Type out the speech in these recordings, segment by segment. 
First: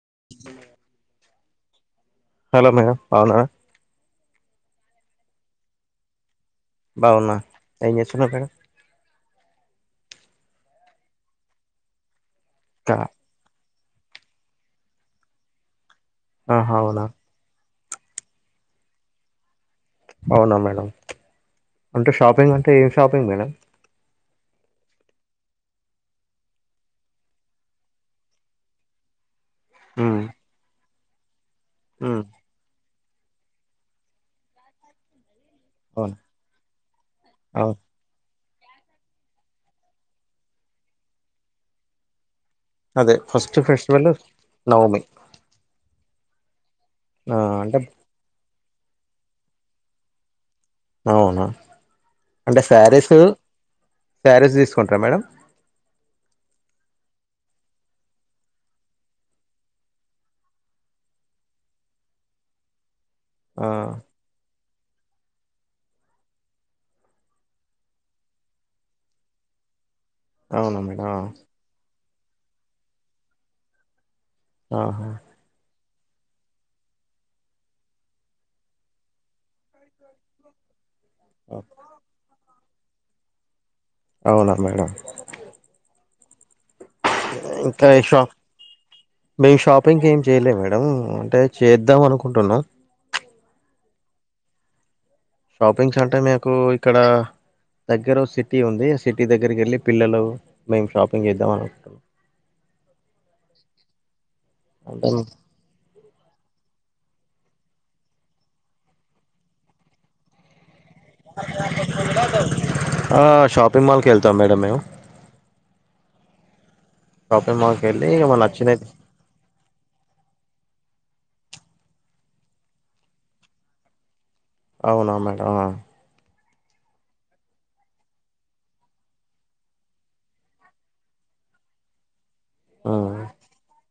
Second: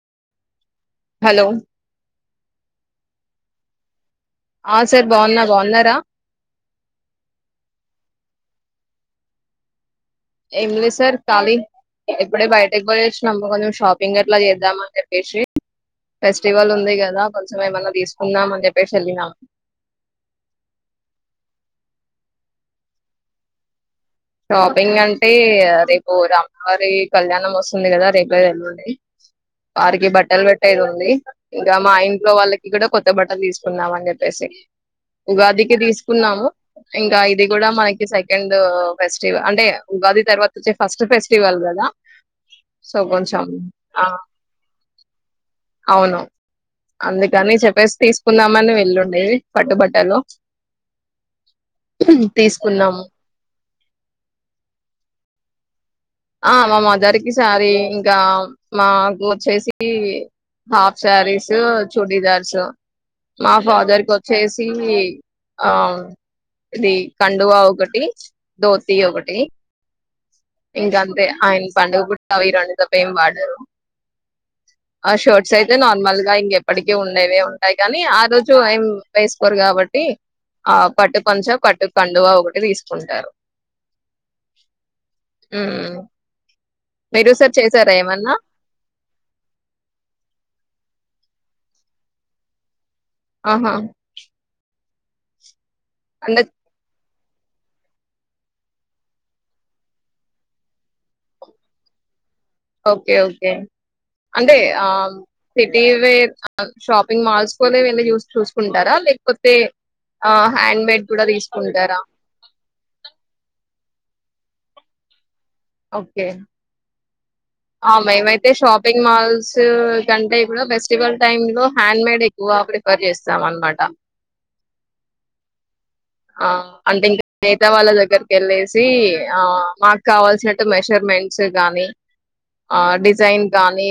[inaudible] కలో హలో మేమ్ బావన ఆ సార్ బాగున్నా బాగున్నారా. బావున్న ఎంజెస్తున్నారూ మేడమ్. ఏంలే సార్ కాలి. ఇప్పుడే బయటక్ కా పోయోచ్చినం బో నం షాప్. ఫింగర్ లా జేద్దామా అని చెప్పేసి ఆహా ఫెస్టివల్ ఉంది అవునా గదా కొంచమ్ ఏమన్న తీసుకుందాం అని చెప్పేసి వెళ్ళినా. అవునా మేడం అంటే షాపింగ్ అంటే ఏ షాపింగ్ మేడం. షాపింగ్ అంటే రేపు రాములవారి కళ్యాణం వస్తుంది కదా రేప్ లేదు ఎల్లుండి. వారికి ఉమ్ బట్టల బెట్టే దున్ [unintelligible] ఇంక మా ఉమ్ ఇంట్లో వాళ్ళకి కూడా కొత్ బట్టలు తీసుకుందా అని జెప్పేసి ఉగాదికి అవును తీసుకున్నాము. ఇంకా ఇది గుడా అవును మనకి సై ఎండు ఫెస్టివల్ అంటే ఉగాది తర్వాత వచ్చే ఫస్ట్ ఫెస్టివల్ కదా సో అదే కొంచెం ఫస్ట్ ఆ ఫెస్టివల్ నవమి అవును ఆ అందుకని అంటే చెప్పేసి తీసుకుందామని వెల్ లున్ ఉండేవి పట్టుబట్టలో అవునా అంటే తీసుకున్నాము శారీసు శారీస్ తీసుకుంటార మేడం ఆ మా మదర్కి శారీ ఇంకా మాకు వచ్చేసి హాఫ్ శారీసు, చూడీదార్సు మా ఆ ఫాదర్ కి వచ్చేసి లుంగీ ఆ ఇది కండువా ఒకటి దోతి ఒకటి అవునా ఇంక మేడం ఆ అంతే ఆయన పండుగ పుట్ అవి రాని తప్ప ఏం వాడరు ఆహా ఆషోర్ట్ సైజ్ లెద్ నార్మల్ గా ఇంకెప్పటికీ ఉండేవే ఉంటాయి కానీ ఆ రోజు ఏం వేసుకోరు కాబట్టి ఆ పట్టు పంచా కట్టు కండువా ఒకటి తీస్ ఉంటారు అవునా మేడం మ్మ్ ఇంకా షాప్ మేము షాపింగ్ ఏం చేయలే మేడం మేడం అంటే చేద్దాం అనుకుంటున్నాం ఆహా షాపింగ్స్ అంటే మేకు ఇక్కడ దగ్గర సిటీ ఉంది. ఆ సిటీ దగ్గరికి వెళ్ళి పిల్లలు మేము షాపింగ్ చేద్దాం అనుకుం [inaudible] ఓకే ఓకే అంటే ఆ సిటీవేర్ [inaudible] షాప్ [unintelligible] మాల్స్కోలే వెళ్లి చూస్ చూసుకుంటారా లేకపోతే ఆ హ్యాండ్ బ్యాగ్ ఆ షాప్ పెర్మాల్కి వెళ్తాం మేడం మేము ఓకే షాపింగ్ మాల్ కి అమ వెళ్ళి ఇగ ఏమైతే నచ్చినయి షాపింగ్ మాల్స్ కంటే కూడా ఫెస్టివల్ టైమ్ లో హ్యాండ్ మేడ్ ఎక్కువ ప్రిఫర్ చేస్తాం అనమాట అవునా మేడంమ్ ఆ అంటే ఇంకా మేతా వాళ్ళ దగ్గరికి వెళ్ళేసి ఆ మాకు కావాల్సిన మెషర్మెంట్స్ కాగానీ ఆ డిజైన్ గానీ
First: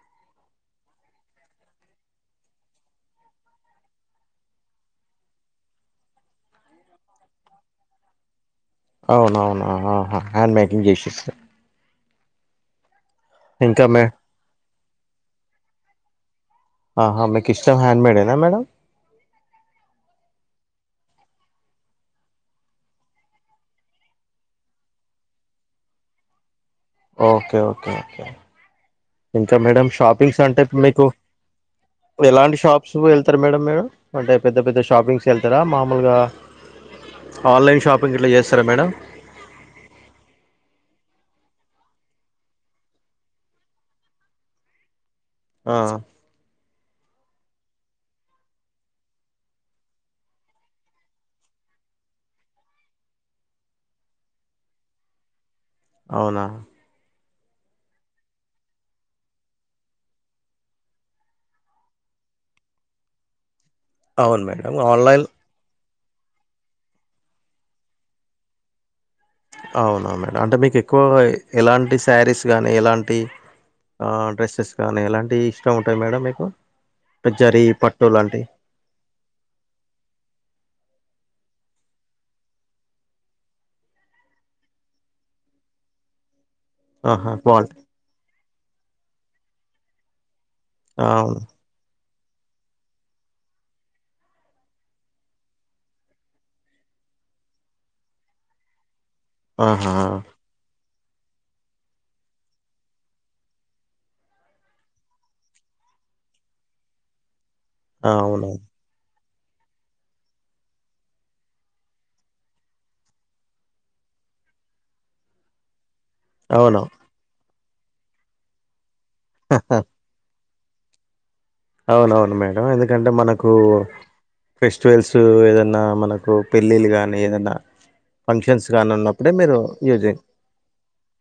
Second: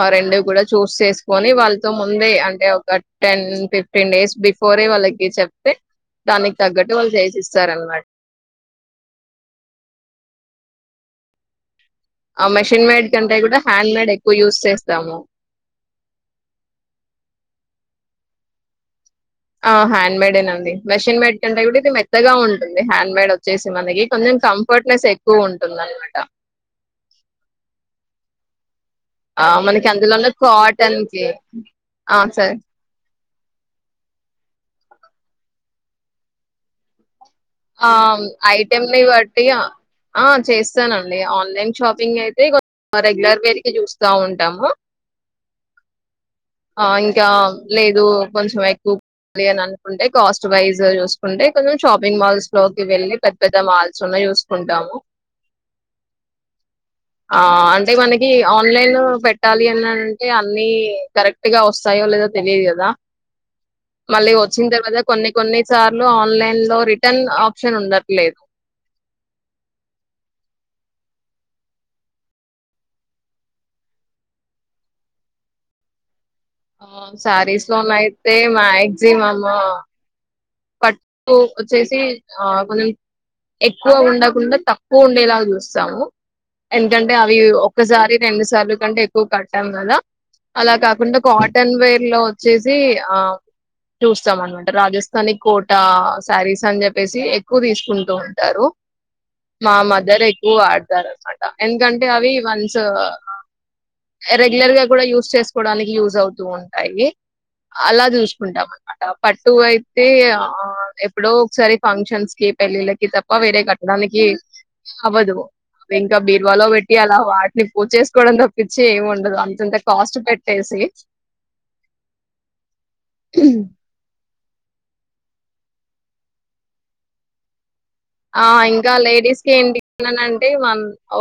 ఆ రెండు కూడా చూస్ చేసుకొని వాళ్ళతో ముందే అంటే ఒక టెన్ ఫిఫ్టీన్ డేస్ బిఫోరే వాళ్ళకి చెప్తే దానికి తగ్గట్టు వాళ్ళు చేసి ఇస్తార అనమాట అవునవునాహ హ్యాండ్ మేకింగ్ చేసేస్తారు ఆ మషన్ మేడ్ ంటే కూడా మే హ్యాడ్ేడ్ ఎక్కువ ూ్ చేస్త స్తము ఆహా మీకు ఇష్టం హ్యాండ్ మేడ్ేనా మేడం ఆ హ్యాండ్ మేడేనండి మెషిన్ మేడ్ కంటే కూడా ఇది మెత్తగా ఉంటుంది హ్యాండ్ మేడ్ వచ్చేసి మనకి కొంచెం కంఫర్ట్నెస్ ఎక్కువ ఉంటుంది అనమాట ఓకే ఓకే ఓకే ఆ ఇంకా మేడం మనకి అందులోన్న షాపింగ్స్ అంటే కాటన్ మీకు కి ఆ సరే ఎలాంటి షాప్స్ వె చెప్స్తారు మేడం మేడం అంటే పెద్ద పెద్ద షాపింగ్స్ వెళ్తారా మామూలుగా ఆన్లైన్ ఆ షాపింగ్ ఇట్లా చేస్తారా మేడం ఐటెంని బట్టి ఆ చేస్తాన ఆన్లైన్ షాపింగ్ అయితే రెగ్యులర్ వేరుకి చూస్తా ఉంటాము ఆ ఆ లేదు కొంచెం ఎక్కువాలి అని అనుకుంటే కాస్ట్ వైజ్ చూసుకుంటే కొంచెం షాపింగ్ మాల్స్ స్లోకి వెళ్ళలి పెద్ద పెద్ద మాల్చన్న చూసుకుంటాము అవునా ఆ అంటే మనకి ఆన్లైన్ పెట్టాలి అని అంటే అన్ని కరెక్ట్గా వస్తాయో లేదో తెలియదు కదా మళ్ళీ అవును వచ్చిన మేడం తర్వాత ఆన్లైన్ కొన్ని కొన్ని చాల ఆన్లైన్ రిటర్న్ ఆప్షన్ ఉండట్లేదు అవునా మేడం అంటే మీకు ఎక్కువ ఎలాంటి శారీస్ కానీ ఎలాంటి డ్రెస్సెస్ కానీ ఎలాంటి ఇష్టం ఉంటాయి మేడం ఆ జరీ సారీస్లోన్ పట్టు అయితే లాంటి మా ఎగ్జీమ్ అమ్మా పట్ వచ్చేసి ఆ కొంచం ఎక్కువ ఉండకుండా తక్కువ ఉండేలాగా చూస్తాము ఎందుకంటే ఆహా అవి క్వాలిటీ ఒక్కసారి రెండు సార్లు కంటే కట్టాంల అలా కాకుండా అవును కాటన్ వేర్ లో వచ్చేసి ఆ చూస్తాంనమాట రాజస్ తని కోట శారీస్ అని చెప్పేసి ఎక్కువ తీసుకుంటూ ఉంటారు మా ఆహా మదర్ ఎక్కువ వా నమాట ఎందుకంటే అవి వన్స్ రెగ్యులర్ గా కూడా యూస్ చేసుకోవడానికి యూజ్ అవుతూ ఉంటాయి అలా అవును చూసుకుంటాం అనమాట పటుయి అయితే ఆ ఎప్పుడో ఒకసారి ఫంక్షన్స్ కి పెళ్ళిళ్ళకి తప్ప వేరే కట్టడానికి అవ్వదు ఇంకా బీర్వాలో అవును పెట్టి అలా వా నీకు పూజ చేసుకోవడం తప్పించి ఎమ్ఉండదు అంత అంత కాస్ట్ పెట్టీ తెసి అవునవును మేడం ఎందుకంటే మనకు ఫెస్ట్ ఫువెల్స్ ఏదన్నా మనకు పెళ్ళిళ్ళ కానీ ఏదన్నా ఆ ఫంక్షన్స్ గానీ ఇంకా ఉన్నప్పుడే లేడీస్ క మీరు యూజింగ్ ఏంటింటే మ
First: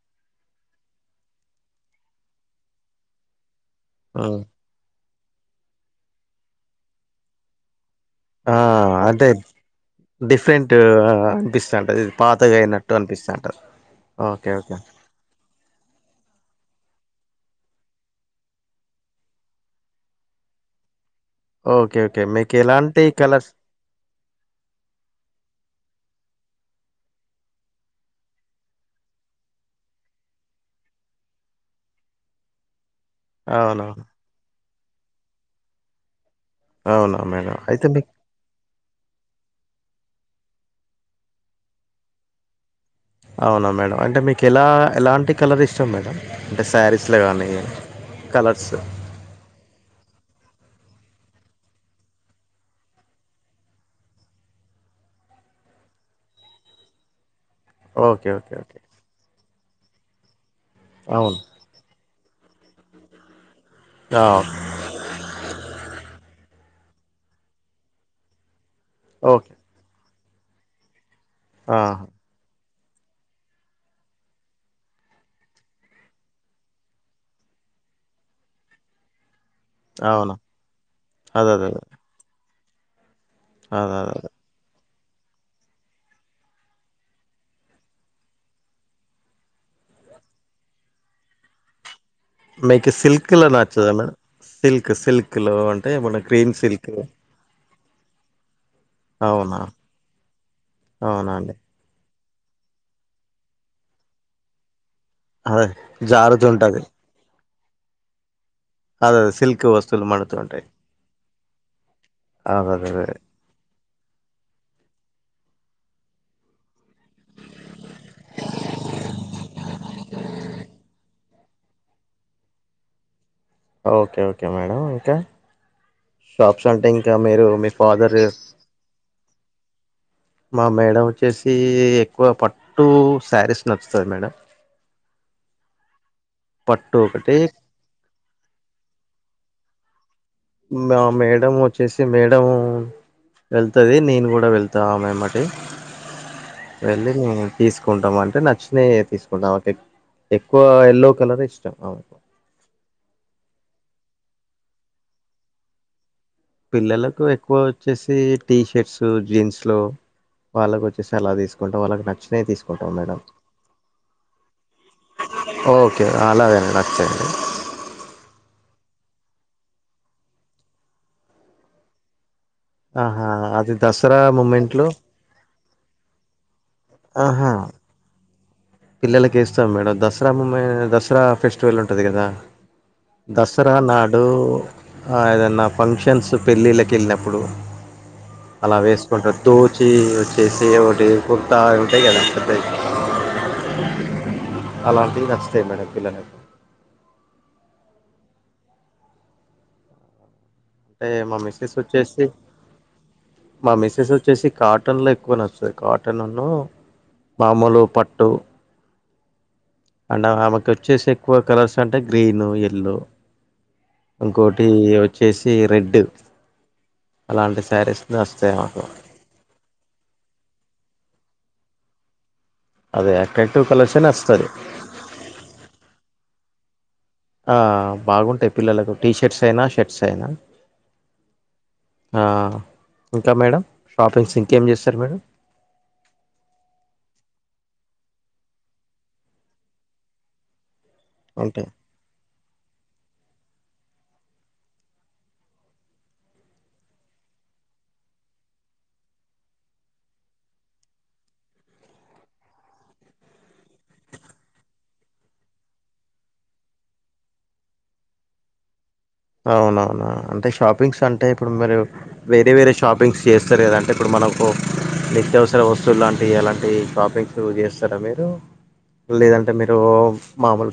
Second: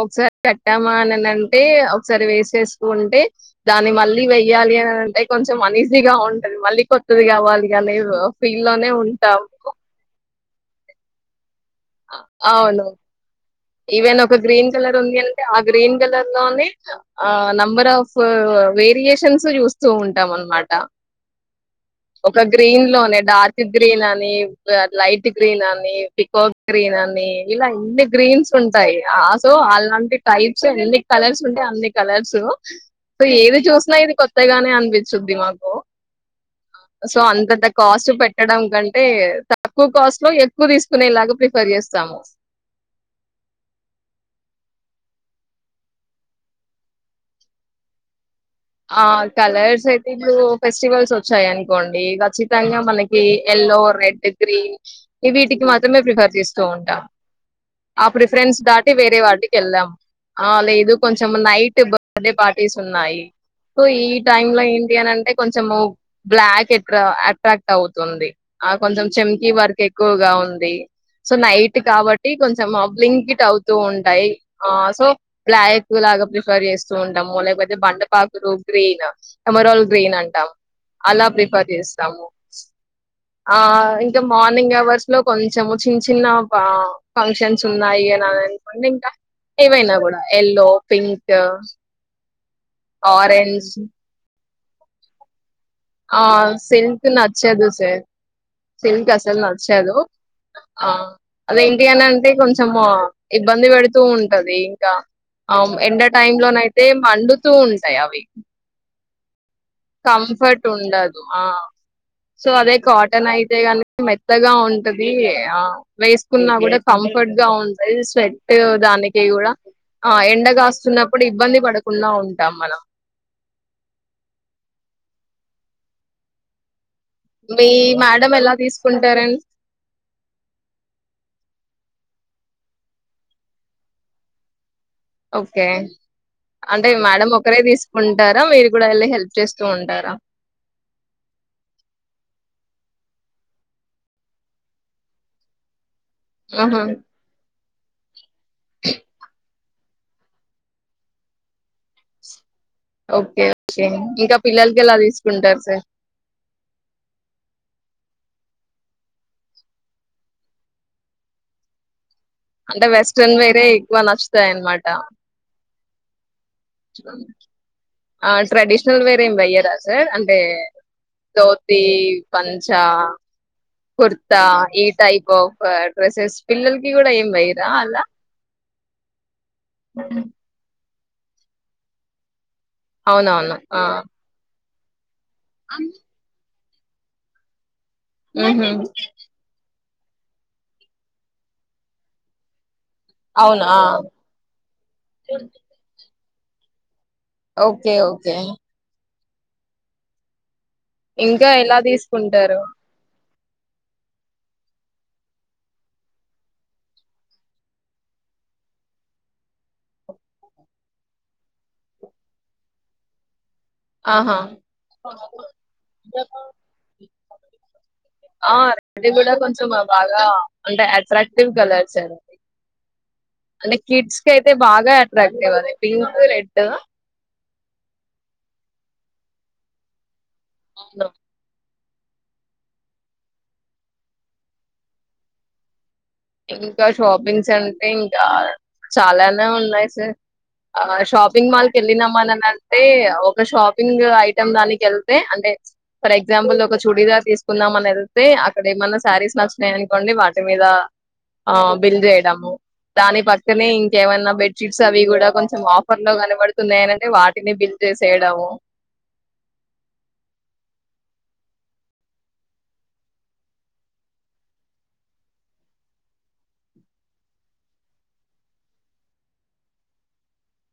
ఒకసారి కట్టామా అని ఉంటే ఒకసారి వేసేసుకుంటే దాన్ని మళ్ళీ ఉమ్. వెయ్యాలి అని అంటే కొంచెం అనీజీగా ఉంటంది మళ్ళీ కొత్తది కావాలి అని ఆ ఫీల్ లోనే అంటే ఉంటాము డిఫరెంట్ అంట ఇది పాతగా అవును అయినట్టు అనిపిస్తు ఉంటాది ఈవెన్ ఒక గ్రీన్ కలర్ ఉంది అంటే ఆ గ్రీన్ కలర్ లోనే ఆ నంబర్ ఆఫ్ వేరియేషన్స్ చూస్తూ ఉంటాం అనమాట ఓకే ఓకే ఒక మీకు గ్రీన్ ఎలాంటి లోనే కలర్స్ డార్క్ గ్రీన్ అని లైట్ గ్రీన్ అని పీకాక్ గ్రీన్ అని ఇలా ఇన్ని గ్రీన్స్ ఉంటాయి ఆ సో అలాంటి టైప్స్ ఎన్ని కలర్స్ ఉంటే అన్ని కలర్స్ సో ఏది చూసినా అవునవును ఇది కొత్తగానే అ విచ్చుధి మాకు సో అవునా మేడం అంతంత అయితే మీకు కాస్ట్ పెట్టడం కంటే తక్కువ కాస్ట్ లో ఎక్కువ తీసుకునేలాగా ప్రిఫర్ చేస్తాము అవునా మేడం అంటే మీకు ఎలా ఎలాంటి కలర్ ఇష్టం మేడం అంటే సారీస్ లో కానీ కలర్స్ ఆ కలర్స్ అయితే వీళ్ళు ఫెస్టివల్స్ వచ్చాయి అనుకోండి ఖచ్చితంగా మనకి ఎల్లో రెడ్ గ్రీన్ ఈ వీటికి మాత్రమే ప్రిఫర్ చేస్తూ ఉంటా ఆ ఓకే ఓకే ప్రిఫరెన్స్ ఓకే దాటి వేరే వాటికి ఎల్లం ఆ లేేదు కొంచం అవును నైట్ బ అదే పార్టీస్ ఉన్నాయి సో ఈ ఆ, టైమ్ లో ఏంటి అనింటే కొంచెము బ్లాక్ ఎ అట్రాక్ట్ అవుతుంది ఆ కొంచెం చెంకీ ఓకే వర్క్ ఎ ఎక్కువగా ఉంది సో నైట్ ఆహా, కాబట్టి కొంచెం బ్లింకిట్ అవుతూ ఉంటయ్ ఆ సో బ్లాయక్ లాగా ప్రిఫర్ చేస్తూ ఉంటాము లేకపోతే బండపాకు రోప్రేనా ఎమరాల్ గ్రీన్ అవునా అంటాం. అలా అదే అదే ప్రిఫర్ అదే చేస్తాము. ఆ అదే అదే ఇంకా అదే మార్నింగ్ అవర్స్ లో కొంచెము చిన్న చిన్న పా ఫంక్షన్స్ ఉన్నాయి. అని అని అనుకంటే ఇంకా ఏవైనా కూడా ఎల్లో, పింక్ మీకి సిల్క్ కలర్ ఆరెంజ్ నచ్చదా మేడం సిల్క్ సిల్క్ లో అంటే మన ఆ గ్రీన్ సిల్క్ నచ్చదు సర్ సిల్క్ అసలు అవునా నచ్చదు ఆ అవునా అండి అది ఇండియన్ అంటే కొంచెము ఇబ్బంది పెడుతూ ఉంటది ఇంకా అదే అవును ఎండ టైం లోన్ జారుతుంటది అయితే మండుత్ తూ ఉంటయి అవి అదే అదే సిల్క్ వస్తువులు కంఫర్ట్ మడుతుంటాయి ఉండదు ఆ సో అదే కాటన్ అయితే గాని మెత్తగా ఉంటది. ఆ వేసుకున్నా కూడా కంఫర్ట్ గా ఉంటది. స్వెట్ దానికి కూడా ఆ ఎండగాస్తున్నప్పుడు ఇబ్బంది పడకుండా ఉంటాం మనం. ఓకే ఓకే మేడం ఇంకా షాప్స్ అంటే ఇం ఇంకా మీరు మీ ఫాదర్ మేడం ఎలా తీసుకుంటారండి మా మేడం వచ్చేసి క్కువ పట్టు శారీస్ నచ్చుతది మేడం ఓకే అంటే పట్టు మేడం ఒకటి ఒక్కరే తీసుకుంటారా మీరు కూడా వెళ్ళి హెలే హెల్ప్ చెస్ సో ఉంటారా మా మేడం వచ్చేసి మేడం వెళ్తది. నేను కూడా వెళ్తా ఆమెమ్మటే ఆహా వెళ్ళి నేన్ తీసుకుంటామని అంటే నచ్చినవే తీసుకుంటాం ట్ ఎక్కువ ఎల్లో కలర్ ఇష్టం ఆమెకు ఓకే ఓకే ఇంకా పిల్లలకి ఎలా తీసుకుంటారు సార్ పిల్లలకు ఎక్కువ వచ్చేసి టీ షర్ట్స్ జీన్స్ లో వాళ్ళకు వచ్చేసి అలా తీసుకుంటా వాళ్ళకి నచ్చి అంటే వెస్ట్రన్ వేరే ఎక్కువ నచ్చుతాయి అనమాట ఓకే అలాగా ఆ ట్రెడీషనల్ వేర్ బయ్య దాసర్ అంటే దోతీ పంచా, ఆహా అది దసరా కుర్తా మూమెంట్ ఈ లో టైప్ ఆఫ్ [unintelligible] డ్రెసెస్ పిల్లల్కీ కూడా ఏం వెయ్రా అలా. పిల్లల కేస్ స్తం మేడం దసరా మూమే ఇత్రా ఫెస్టివల్ ఉంటది కదా. అవునవును దసరా ఆ నాడూ ఆ ఏదన్నా ఫంక్షన్సు. పెళ్ళిళ్ళకి ఎళ్ళినప్పుడు. ఊహు అలా వేసుకుంటార్ దోత్ చ్చీ వచ్చేసీ ఏవోటీ కుర్తా అవి వుంటయి గదా పెద్దయి. అవునా అలాంటివి నచ్చుతయ్ మన పిల్లలకు. Okay okay. అంటే మా ఇంకా మిస్సెస్ ఎలా వచ్చేసి తీసుకుంటారు. మా మిస్సెస్ వచ్చేసి కాటన్లో ఎక్కువ నచ్చుతది కాటన్నునూ, మామూలు పట్టు. అండ్ ఆమెకు వచ్చేసి ఎక్కువ కలర్స్ అంటే గ్రీనూ, ఎల్లో. ఆహా ఇంకోటీ వచ్చేసీ రెడ్డ్. అలాంటి సారీస్ ఆ [inaudible] కూడా కొంచం ఆమ్ బాగా అంటే అట్రాక్టివ్ కలర్స్ అవి. అదే అట్రాక్టివ్ అంటే కలర్సే కిడ్స్ నచ్చుతది కయితే బాగా అట్రాక్టివ్ అవి పింక, రెడ్ ఆ ఆ బాగుంటాయి పిల్లలకు టీ షర్ట్స్ అయినా షర్ట్స్ అయినా. అవునా ఆ ఇంకా మేడం, షాపింగ్స్ ఇంకేం చేస్తారు మీరు. ఇంకా షాపింగ్స్ అంటే ఇంకా, చాలానే ఉన్నాయి సార్. ఆ షాపింగ్ అంటే మాల్ కి ఎళ్ళినామనని అంటే ఒక షాప్ పింగ ఐటమ్ దానికి ఎళ్తే అంటే, ఫర్ ఎగ్జాంపుల్ ఒక చుడీదార్ తీసుకుందాం అని ఎళ్తే అక్కడ ఏమన్నా శారీస్ నచ్చినయ్ అనుకోండి వాటి మీదా ఆ బిల్ చేయడము. దాని పక్కనే ఇంకేమైనా బెడ్ షీట్స్ అవి కూడా కొంచెం ఆఫర్ లో కనబడుతున్నాయని అంటే వాటిని బిల్ చేసేయడము. అవునవునా అంటే షాపింగ్స్ అంటే, ఇప్పుడు మీరు వేరే వేరే షాపింగ్స్ చేస్తారు గదా అంటే ఇప్పుడు మనకు నిత్యావసర వస్తువులు లాంటియి అలాంటియి షాపింగ్సు చేస్తారా మీరూ. లేదంటే మీరూ మామూల్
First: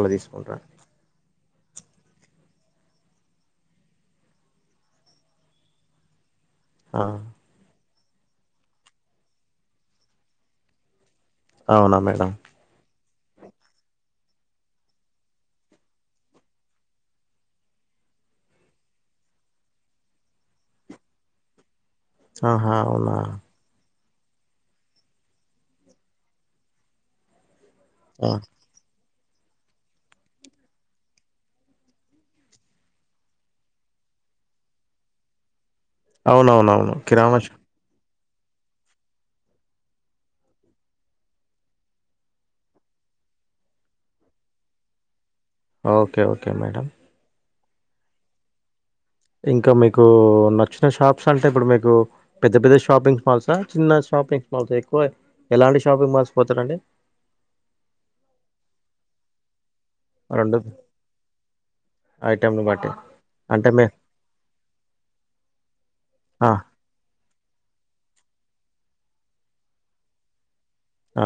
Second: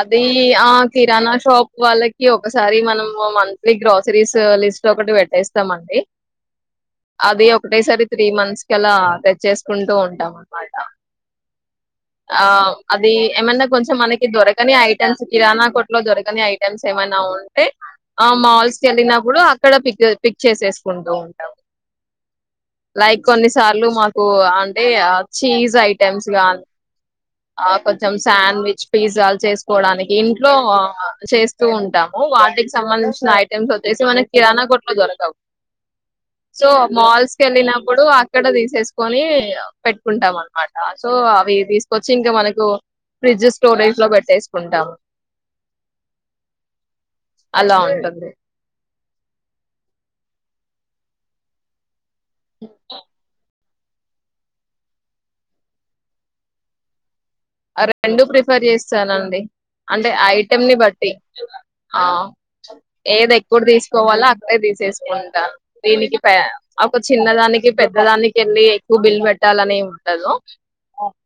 అదీ ఆ కిరాణా షాప్ వాళ్ళకి ఒక్ ఒకసారి మనము మంత్లీ గ్రాసరీస్ ఆ లిస్ట్ ఒకటి పెట్టేస్తామ్ అండి. ఆ అది ఒకటేసారి త్రీ మంత్స్ కి ఆలా తెచ్చేసుకుంటూ ఉంటాం అనమాటా. అవునా మేడం. అది ఏమన్నా కొంచెం మనకి దొరకని ఐటమ్స్ కిరాణా కొట్ లో దొరకని ఐటమ్స్ ఏమన్నా ఉంటే ఆ మాల్స్కి వెళ్ళినప్పుడు అక్కడ పిక్ పిక్ చేసేసుకుంటూ ఉంటాం. ఆహా అవునా లైక్ కొన్నిసార్లు మా ఓ అంటే చీజ్ ఐటెమ్స్ గానీ ఆ కొంచెం సాండ్విచ్ పిజ్ జల్ చేసుకోవడానికి ఇంట్లో చేస్తూ ఉంటాము. వాటికి సంబంధించిన ఐటమ్స్ వచ్చేసి మన కిరాణా కొట్లో దొరకవ్. సో అవునవునవును మాల్స్ కిరాణా షా కెళ్లినప్పుడు ఇక్కడ తీసేసుకొని పెట్టుకుంటాం. అనమాట సో అవి తీస్ వచ్చి ఇంకా మనకు ఫ్రిడ్జ్ స్టోరేజ్ లో పెట్టేసుకుంటాము. ఓకే ఓకే మేడం అలా ఉంటుంది. ఇంకా మీకు నచ్చిన షాప్స్ అంటె ఇప్పుడు మీకు పెద్ద పెద్ద షాపింగ్ మాల్సా చిన్న షాపింగ్ మాల్స్ ఎక్కువ ఎలాంటి షాపింగ్ మాల్స్ పోతారండి. ఆ రెండు ప్రిఫర్ చేస్తానండి. అంటె రెండు ఐటెంని బట్టి ఆ ఐటెంని బట్టి ఏది ఎక్కుడు అంటే మే తీసుకోవాలొ అక్కడె తీసేసుకుంటా దీనికి పే ఆ ఒక చిన్నదాని పెద్దదానికి వెళ్ళి ఎక్కువ బిల్ పెట్టాలని ఏం ఉండదు.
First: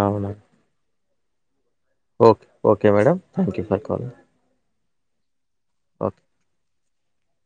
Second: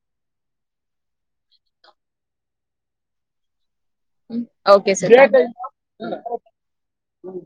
అవును okay okay madam thank you bye hmm ఓక్ ఏసే [unintelligible] ఓకే అ ఉం